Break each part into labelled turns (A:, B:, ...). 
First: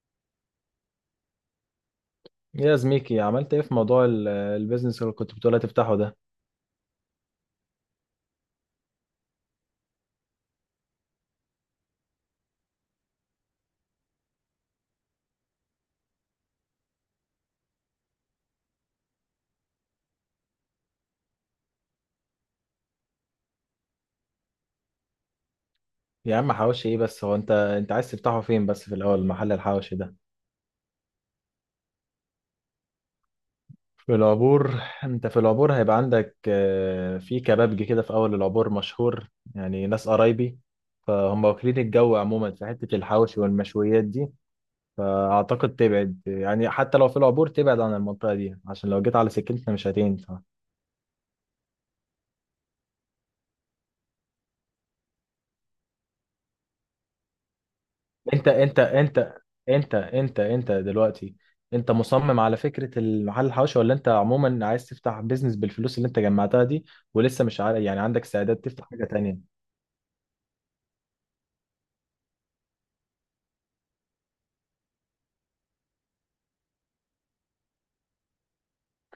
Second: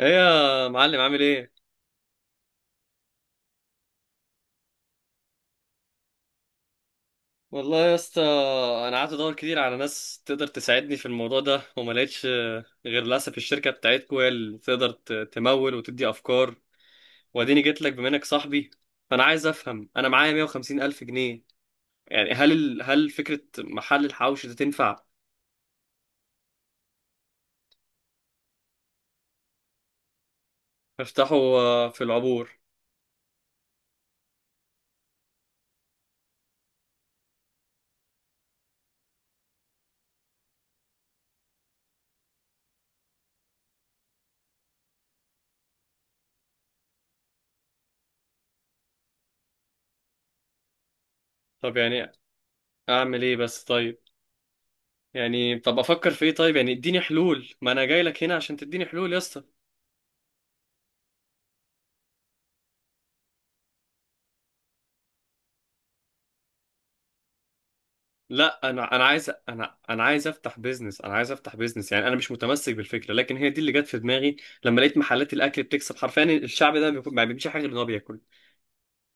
A: ايه يا معلم؟ عامل ايه؟
B: إيه يا زميكي، عملت ايه في موضوع البيزنس اللي كنت بتقول تفتحه ده؟
A: والله يا اسطى، انا قعدت ادور كتير على ناس تقدر تساعدني في الموضوع ده وما لقيتش، غير للاسف الشركه بتاعتكم هي اللي تقدر تمول وتدي افكار. واديني جيت لك بما انك صاحبي، فانا عايز افهم، انا معايا 150 الف جنيه. يعني هل هل فكره محل الحوش ده تنفع؟
B: يا عم حواوشي ايه بس، هو انت عايز تفتحه فين بس في الاول محل الحواوشي ده؟
A: افتحه في العبور.
B: في العبور؟ انت في العبور هيبقى عندك في كبابجي كده في اول العبور مشهور، يعني ناس قرايبي، فهم واكلين الجو عموما في حتة الحواوشي والمشويات دي. فاعتقد تبعد، يعني حتى لو في العبور تبعد عن المنطقة دي، عشان لو جيت على سكتنا مش هتنفع.
A: طب يعني اعمل ايه بس؟ طيب يعني طب افكر في ايه؟ طيب يعني اديني حلول، ما انا جاي لك هنا
B: انت
A: عشان
B: انت
A: تديني حلول يا
B: انت
A: اسطى.
B: انت دلوقتي انت مصمم على فكرة المحل الحواشي، ولا انت عموما عايز تفتح بيزنس بالفلوس اللي انت جمعتها دي، ولسه مش عارف؟ يعني عندك استعداد
A: لا
B: تفتح
A: انا انا
B: حاجة
A: عايز
B: تانية؟
A: انا انا عايز افتح بيزنس، انا عايز افتح بيزنس. يعني انا مش متمسك بالفكره، لكن هي دي اللي جت في دماغي لما لقيت محلات الاكل بتكسب. حرفيا الشعب ده ما بيعملش حاجه غير ان هو بياكل.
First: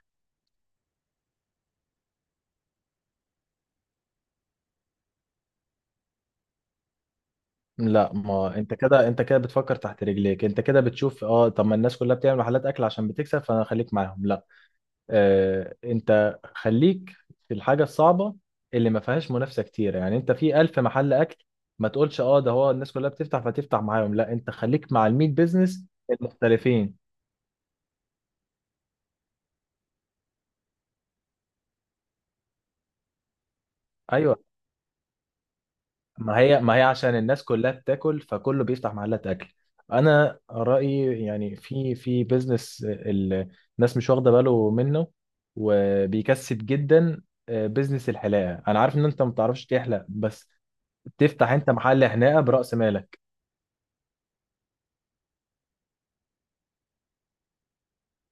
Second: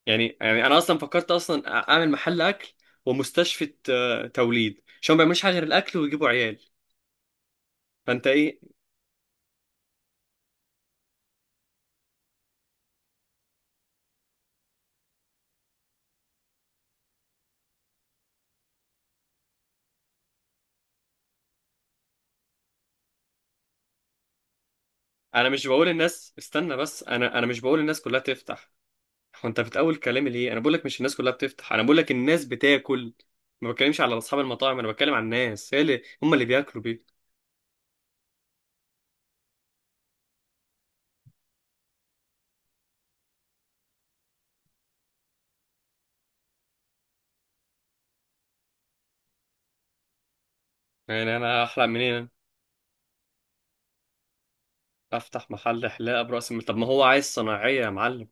A: يعني انا اصلا فكرت اصلا اعمل محل اكل ومستشفى توليد، عشان ما بيعملوش حاجه غير الاكل ويجيبوا عيال.
B: لا،
A: فانت
B: ما
A: ايه؟
B: انت كده انت كده بتفكر تحت رجليك، انت كده بتشوف، اه طب ما الناس كلها بتعمل محلات اكل عشان بتكسب، فانا خليك معاهم. لا، انت خليك في الحاجه الصعبه اللي ما فيهاش منافسه كتير. يعني انت في ألف محل اكل، ما تقولش اه ده هو الناس كلها بتفتح فتفتح معاهم. لا انت خليك مع الميت
A: انا مش
B: بيزنس
A: بقول الناس استنى،
B: المختلفين.
A: بس انا مش بقول الناس كلها تفتح. هو انت بتقول كلامي ليه؟ انا بقول لك مش الناس كلها بتفتح، انا بقول لك الناس بتاكل. ما بتكلمش على
B: ايوه،
A: اصحاب المطاعم، انا بتكلم على الناس هي اللي هم
B: ما
A: اللي
B: هي ما هي
A: بياكلوا.
B: عشان الناس كلها بتاكل فكله بيفتح محلات اكل. انا رايي يعني في بيزنس الناس مش واخده باله منه وبيكسب جدا، بيزنس الحلاقه. انا عارف ان انت ما بتعرفش تحلق، بس
A: يعني
B: تفتح
A: انا
B: انت
A: احلق
B: محل
A: منين؟
B: حلاقه براس مالك.
A: افتح محل حلاقه براس المال؟ طب ما هو عايز صناعيه يا معلم.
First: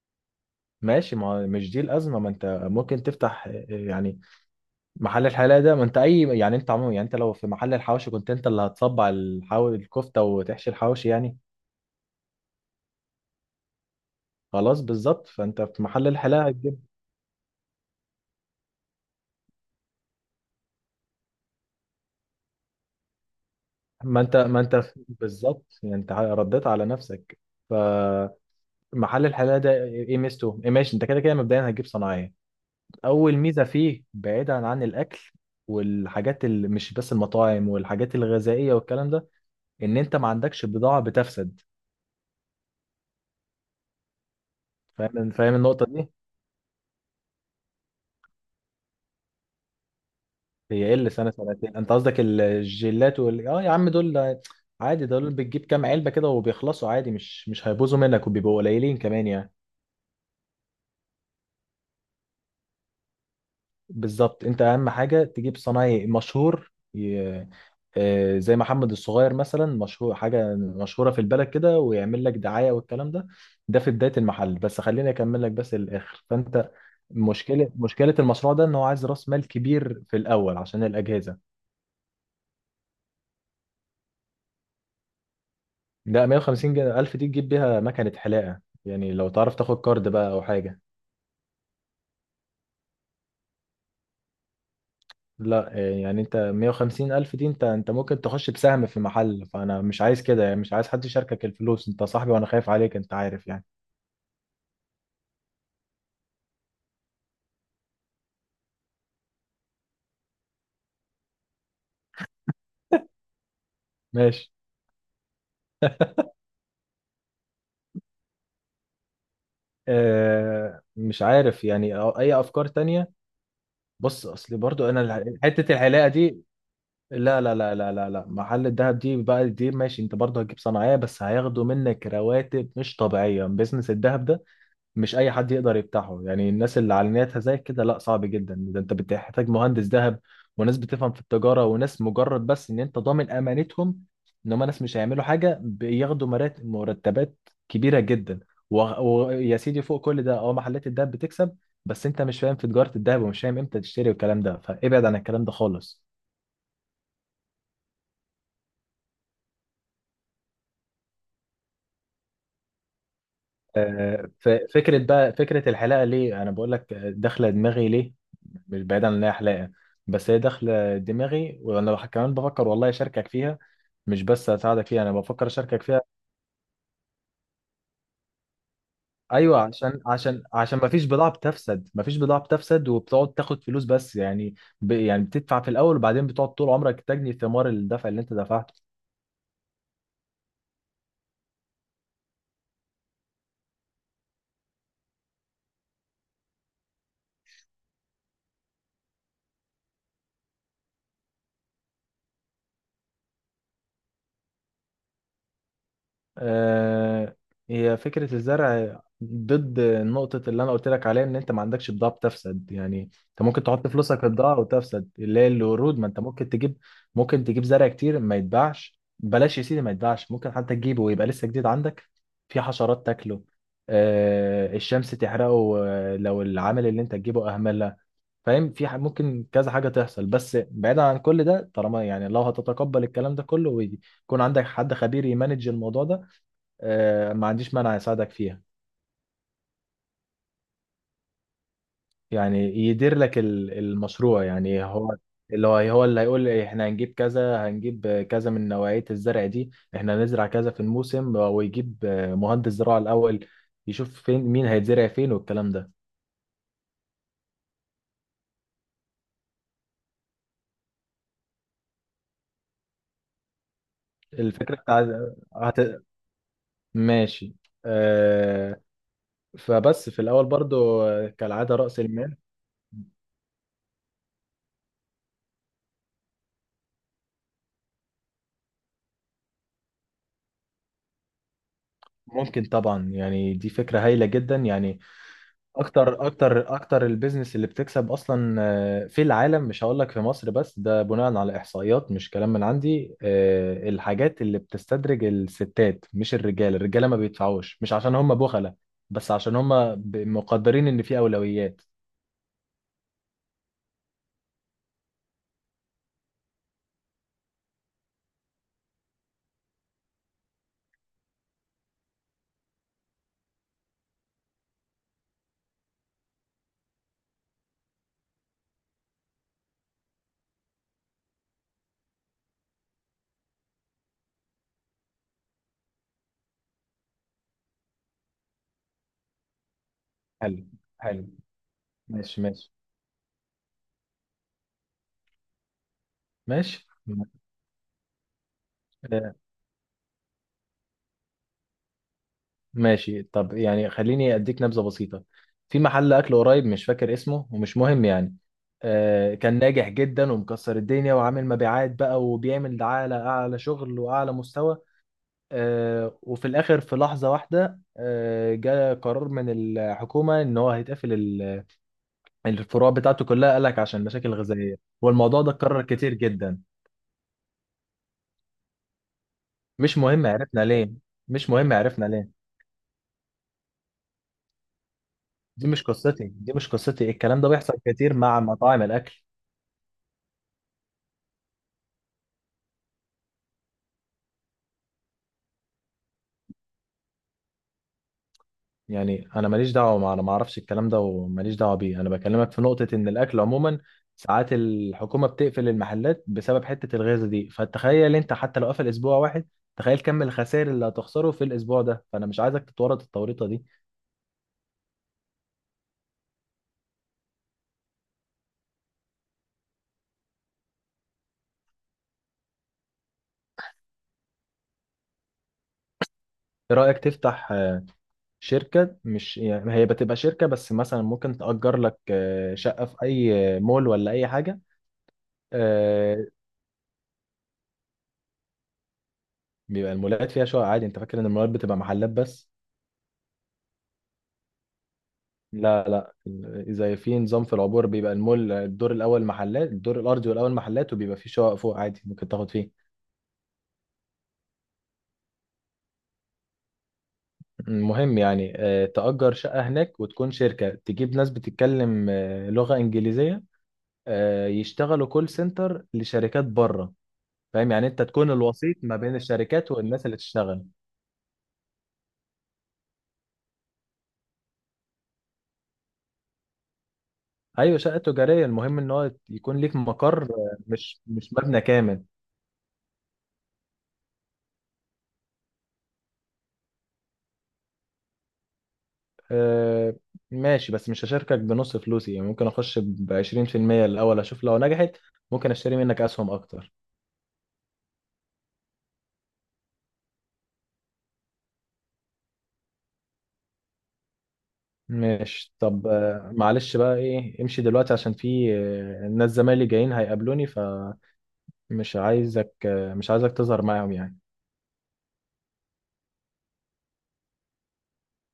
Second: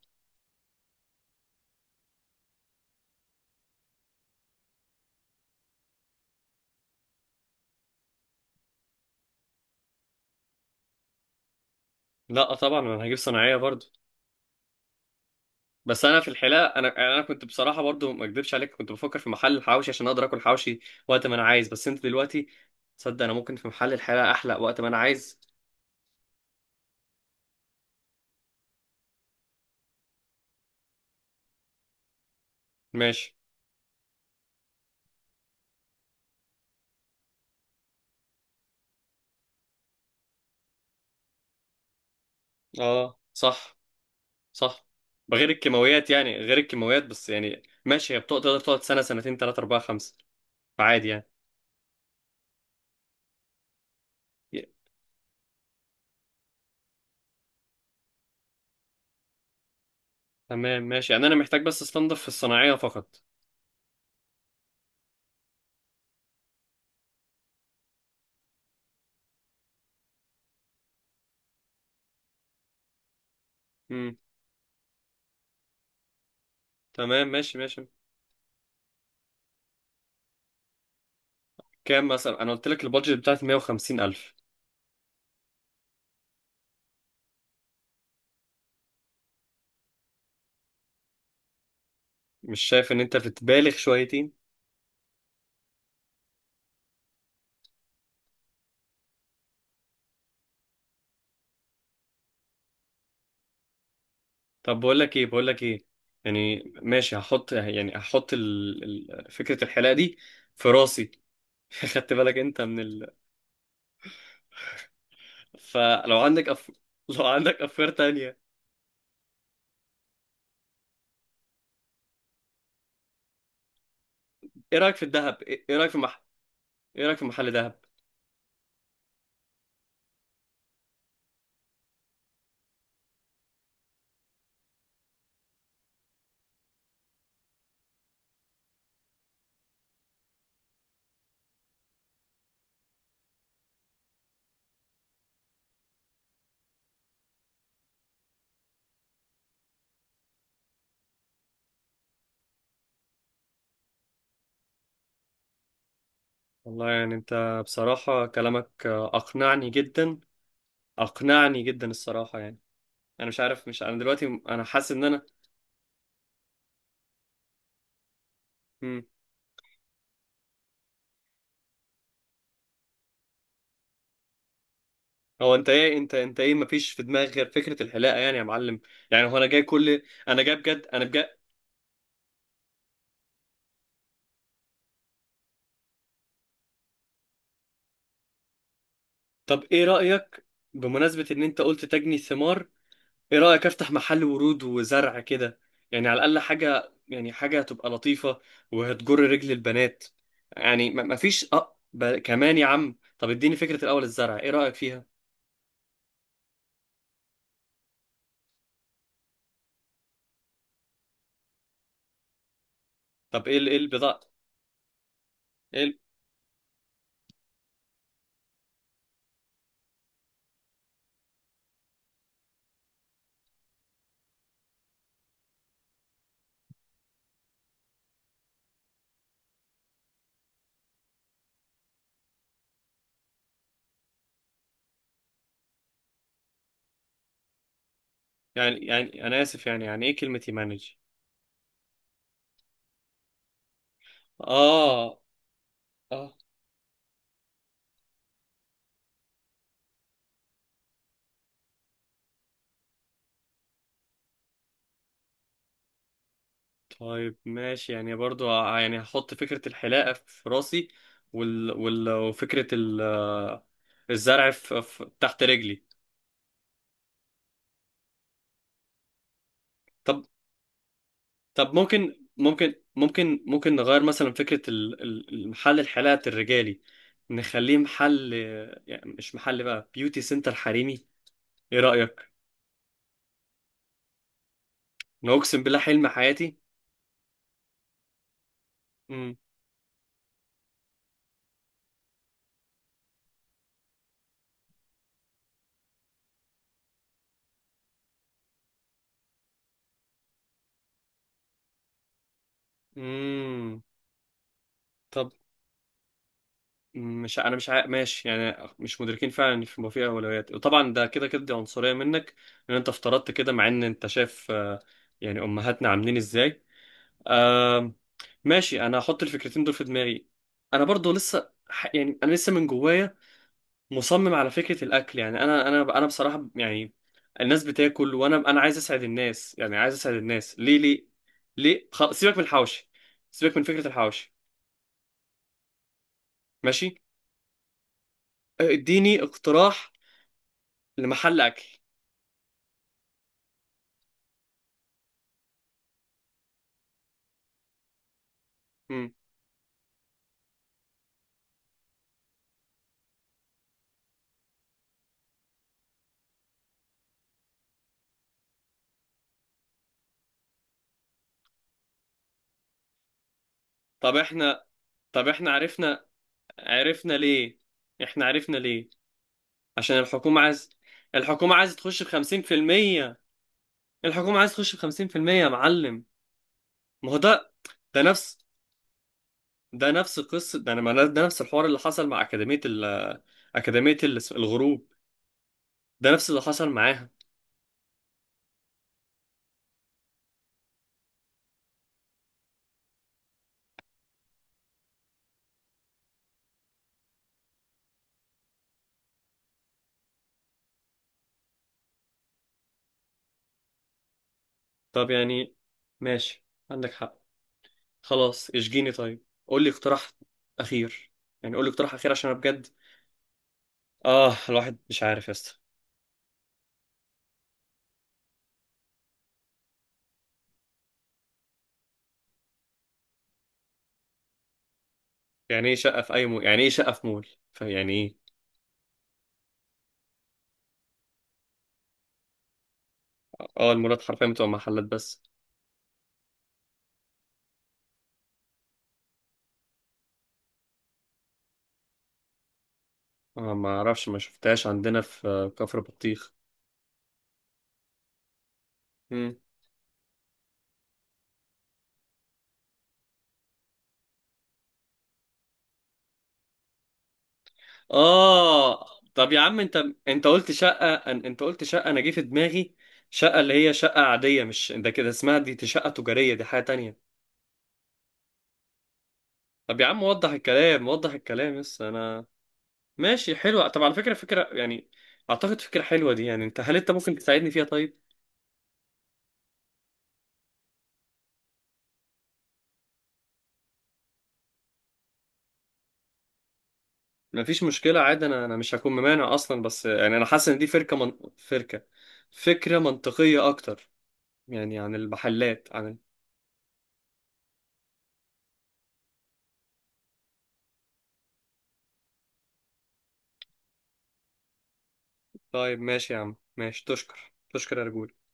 B: ماشي، ما مش دي الأزمة. ما أنت ممكن تفتح يعني محل الحلاقة ده. ما أنت أي يعني أنت عموما يعني أنت لو في محل الحواوشي كنت أنت اللي هتصبع الكفتة وتحشي الحواوشي يعني.
A: لا طبعا انا هجيب صناعيه برضو.
B: خلاص، بالظبط، فأنت في
A: بس
B: محل
A: انا في
B: الحلاقة
A: الحلاقه،
B: هتجيب.
A: انا يعني انا كنت بصراحه برضو ما اكدبش عليك كنت بفكر في محل الحواوشي عشان اقدر اكل حواوشي وقت ما انا عايز. بس انت دلوقتي تصدق انا ممكن في محل
B: ما
A: الحلاقه
B: أنت
A: احلق
B: ما أنت
A: وقت ما انا
B: في-
A: عايز.
B: بالظبط، يعني أنت رديت على نفسك. فمحل الحلاقة ده إيه إيه ميزته؟ إيه، ماشي، أنت كده كده مبدئيا هتجيب صناعية.
A: ماشي.
B: أول ميزة فيه بعيدا عن الأكل والحاجات اللي مش بس المطاعم والحاجات الغذائية والكلام ده، إن أنت ما عندكش بضاعة بتفسد.
A: اه صح. صح.
B: فاهم
A: بغير
B: فاهم النقطة دي؟
A: الكيماويات، يعني غير الكيماويات بس يعني، ماشي، هي بتقعد تقدر تقعد سنه سنتين ثلاثه اربعه خمسه.
B: هي ايه
A: فعادي
B: اللي
A: يعني.
B: سنة سنتين؟ انت قصدك الجيلات وال اه؟ يا عم دول
A: ي-
B: عادي، دول بتجيب كام علبة كده وبيخلصوا عادي، مش هيبوظوا منك، وبيبقوا قليلين كمان يعني.
A: تمام ماشي. يعني انا محتاج بس استنضف في الصناعيه فقط.
B: بالظبط، انت اهم حاجة تجيب صنايعي مشهور، زي محمد الصغير مثلا، مشهور حاجة مشهورة في البلد كده، ويعمل لك دعاية والكلام ده. ده في بداية المحل بس، خليني اكمل لك بس الاخر. فانت
A: تمام. ماشي
B: مشكلة
A: ماشي
B: مشكلة المشروع ده ان هو عايز راس مال كبير في الاول عشان الاجهزة.
A: كام مثلا؟ انا قلت لك البادجت بتاعتي 150 الف.
B: لا، 150 جنيه 1000 دي تجيب بيها مكنة حلاقة، يعني لو تعرف تاخد كارد بقى أو حاجة.
A: مش شايف ان انت بتبالغ شويتين؟
B: لا، يعني أنت 150 ألف دي أنت ممكن تخش بسهم في محل، فأنا مش عايز كده. يعني مش عايز حد يشاركك الفلوس، أنت صاحبي وأنا خايف عليك أنت عارف يعني.
A: طب بقول لك ايه؟ يعني ماشي، هحط فكرة الحلاقة دي في راسي. خدت بالك انت من
B: ماشي،
A: فلو عندك لو عندك افكار تانية.
B: آه مش عارف يعني، أو أي أفكار تانية. بص، أصلي
A: ايه
B: برضو
A: رأيك
B: أنا
A: في الذهب؟ ايه،
B: حتة
A: إيه رأيك في
B: الحلاقة دي.
A: ايه رأيك في
B: لا
A: محل
B: لا لا
A: ذهب؟
B: لا لا لا محل الدهب دي بقى دي ماشي، أنت برضو هتجيب صناعية، بس هياخدوا منك رواتب مش طبيعية. بيزنس الدهب مش اي حد يقدر يفتحه، يعني الناس اللي على نيتها زي كده لا، صعب جدا. ده انت بتحتاج مهندس ذهب، وناس بتفهم في التجاره، وناس مجرد بس ان انت ضامن امانتهم، ان هم ناس مش هيعملوا حاجه. بياخدوا مرتبات كبيره جدا، و- ويا سيدي فوق كل ده اه، محلات الذهب بتكسب، بس انت مش فاهم في تجاره الذهب، ومش فاهم امتى تشتري والكلام ده، فابعد عن الكلام ده خالص.
A: والله يعني انت بصراحة كلامك اقنعني جدا الصراحة يعني. انا مش عارف، مش انا دلوقتي انا حاسس
B: فكرة
A: ان انا.
B: بقى، فكرة الحلاقة ليه أنا بقول لك داخلة دماغي؟ ليه؟ مش بعيدا عن إن هي حلاقة، بس هي داخلة دماغي، وأنا كمان بفكر والله أشاركك فيها، مش بس أساعدك فيها، أنا بفكر
A: هو انت
B: أشاركك
A: ايه؟
B: فيها.
A: انت ايه، مفيش في دماغك غير فكره الحلاقه يعني يا معلم؟ يعني هو انا
B: أيوه،
A: جاي
B: عشان
A: كل. انا
B: عشان
A: جاي
B: عشان
A: بجد، انا
B: مفيش
A: بجد.
B: بضاعة بتفسد، مفيش بضاعة بتفسد، وبتقعد تاخد فلوس بس يعني. يعني بتدفع في الأول، وبعدين بتقعد طول عمرك تجني ثمار الدفع اللي أنت دفعته.
A: طب ايه رايك، بمناسبه ان انت قلت تجني ثمار، ايه رايك افتح محل ورود وزرع كده؟ يعني على الاقل حاجه، يعني حاجه هتبقى لطيفه وهتجر رجل البنات. يعني مفيش اه كمان يا عم، طب اديني فكره الاول الزرع، ايه رايك فيها؟
B: آه، هي فكرة الزرع ضد نقطة اللي أنا قلت لك عليها إن أنت ما عندكش بضاعة بتفسد. يعني أنت
A: طب ايه
B: ممكن
A: ايه
B: تحط
A: البضاعه؟
B: فلوسك في بضاعة وتفسد، اللي هي
A: ايه
B: الورود. ما أنت ممكن تجيب، ممكن تجيب زرع كتير ما يتباعش، بلاش يا سيدي ما يتباعش، ممكن حتى تجيبه ويبقى لسه جديد عندك، في حشرات تاكله، الشمس تحرقه، لو العامل اللي أنت تجيبه أهملها. فاهم؟ ممكن كذا حاجة تحصل، بس بعيدا عن كل ده، طالما يعني لو هتتقبل الكلام ده كله، ويكون عندك حد خبير يمانج الموضوع ده، ما عنديش مانع يساعدك فيها.
A: يعني انا اسف، يعني ايه كلمه يمانج؟
B: يعني يدير لك المشروع يعني، هو
A: اه.
B: اللي هو هو اللي
A: اه.
B: هيقول لي احنا هنجيب كذا، هنجيب كذا من نوعية الزرع دي، احنا هنزرع كذا في الموسم، ويجيب مهندس زراعة الأول، يشوف فين، مين هيتزرع فين والكلام ده.
A: طيب ماشي يعني برضو، يعني هحط فكرة الحلاقة في راسي وفكرة ال... آه، الزرع
B: الفكرة بتاع
A: تحت رجلي.
B: هت... ماشي. آه، فبس في
A: طب
B: الأول برضو
A: طب
B: كالعادة رأس
A: ممكن
B: المال.
A: ممكن ممكن ممكن نغير مثلا فكرة المحل الحلاقة الرجالي، نخليه محل، يعني مش محل بقى، بيوتي سنتر حريمي. ايه رأيك؟
B: ممكن طبعا، يعني دي فكرة هايلة جدا يعني.
A: انا اقسم بالله حلم
B: اكتر
A: حياتي.
B: اكتر اكتر البيزنس اللي بتكسب اصلا في
A: امم
B: العالم، مش هقول لك في مصر بس، ده بناء على احصائيات مش كلام من عندي، الحاجات اللي بتستدرج الستات مش الرجال. الرجاله ما بيدفعوش، مش عشان هم بخلة، بس عشان هم مقدرين ان في اولويات.
A: امم طب مش انا مش ماشي يعني، مش مدركين فعلا ان في في اولويات. وطبعا ده كده كده دي عنصريه منك ان انت افترضت كده، مع ان انت شايف يعني امهاتنا عاملين ازاي. آم، ماشي انا هحط الفكرتين دول في دماغي. انا برضو لسه يعني انا لسه من جوايا مصمم على فكره الاكل. يعني انا بصراحه يعني الناس بتاكل، وانا عايز اسعد الناس، يعني عايز اسعد الناس.
B: حلو،
A: ليه؟ ليه؟
B: حلو.
A: ليه؟ سيبك
B: ماشي،
A: من
B: ماشي،
A: الحوشي، سيبك من فكره الحوشي.
B: ماشي.
A: ماشي. اديني
B: آه،
A: اقتراح لمحل اكل.
B: ماشي، طب يعني خليني اديك نبذه بسيطه. في محل اكل قريب، مش فاكر اسمه ومش مهم يعني،
A: مم.
B: آه كان ناجح جدا ومكسر الدنيا وعامل مبيعات بقى، وبيعمل دعايه لاعلى شغل واعلى مستوى، آه وفي الاخر في لحظه واحده آه جاء قرار من الحكومه ان هو هيتقفل الفروع بتاعته كلها، قال لك عشان
A: طب
B: مشاكل
A: احنا،
B: غذائيه،
A: طب
B: والموضوع
A: احنا
B: ده اتكرر
A: عرفنا،
B: كتير جدا.
A: عرفنا ليه احنا عرفنا ليه. عشان
B: مش مهم
A: الحكومة
B: عرفنا
A: عايز،
B: ليه، مش
A: الحكومة
B: مهم
A: عايز تخش
B: عرفنا ليه.
A: بخمسين في المية. الحكومة عايز تخش بخمسين في المية يا
B: دي مش
A: معلم.
B: قصتي، دي مش قصتي.
A: ما هو
B: الكلام ده
A: ده،
B: بيحصل
A: ده
B: كتير
A: نفس،
B: مع مطاعم الاكل،
A: ده نفس قصة، ده ده نفس الحوار اللي حصل مع أكاديمية ال، أكاديمية الغروب، ده نفس اللي حصل معاها.
B: يعني انا ماليش دعوه مع، انا ما اعرفش الكلام ده وماليش دعوه بيه. انا بكلمك في نقطه ان الاكل عموما ساعات الحكومه بتقفل المحلات بسبب حته الغازه دي. فتخيل انت، حتى لو قفل اسبوع واحد، تخيل كم الخسائر اللي هتخسره في الاسبوع ده، فانا مش عايزك تتورط التوريطه دي.
A: طب يعني ماشي، عندك حق. خلاص اشجيني طيب، قول لي اقتراح أخير. يعني قول لي اقتراح أخير عشان أنا بجد، الواحد مش عارف يا اسطى.
B: ايه رايك تفتح شركه؟ مش يعني هي بتبقى شركه بس، مثلا ممكن تأجر لك شقه في اي مول ولا اي حاجه.
A: يعني ايه شقة في
B: آه،
A: اي مول؟ يعني ايه شقة في مول؟ فيعني ايه؟
B: بيبقى المولات فيها شقق عادي، انت فاكر ان المولات بتبقى محلات بس؟
A: اه المولات حرفيا بتبقى محلات بس؟
B: لا لا، زي في نظام في العبور بيبقى المول الدور الاول محلات، الدور الارضي والاول محلات، وبيبقى في شقق فوق عادي ممكن تاخد فيه.
A: ما اعرفش ما شفتهاش عندنا في كفر بطيخ.
B: المهم يعني تأجر
A: مم.
B: شقة هناك، وتكون شركة تجيب ناس بتتكلم لغة إنجليزية، يشتغلوا كول سنتر لشركات بره. فاهم؟ يعني انت تكون الوسيط
A: اه
B: ما بين
A: طب يا عم
B: الشركات
A: انت،
B: والناس اللي تشتغل.
A: انت قلت شقة، انا جه في دماغي شقة اللي هي شقة عادية، مش ده كده اسمها. دي دي شقة تجارية، دي حاجة تانية.
B: ايوه شقة تجارية، المهم ان هو يكون ليك
A: طب يا عم
B: مقر،
A: وضح الكلام،
B: مش
A: وضح
B: مش
A: الكلام
B: مبنى
A: بس
B: كامل.
A: انا. ماشي، حلوة. طب على فكرة فكرة يعني، اعتقد فكرة حلوة دي. يعني انت هل انت ممكن تساعدني فيها طيب؟
B: آه، ماشي، بس مش هشاركك بنص فلوسي يعني، ممكن اخش بعشرين% الاول، اشوف لو نجحت ممكن اشتري منك اسهم اكتر.
A: مفيش مشكلة عادي، أنا مش هكون ممانع أصلا. بس يعني أنا حاسس إن دي فركة، فكرة منطقية أكتر، يعني عن
B: ماشي.
A: المحلات
B: طب
A: عن
B: معلش بقى، ايه امشي دلوقتي عشان في ناس زمايلي جايين هيقابلوني، فمش عايزك مش عايزك تظهر معاهم يعني.
A: طيب ماشي يا عم، ماشي. تشكر تشكر يا رجولة.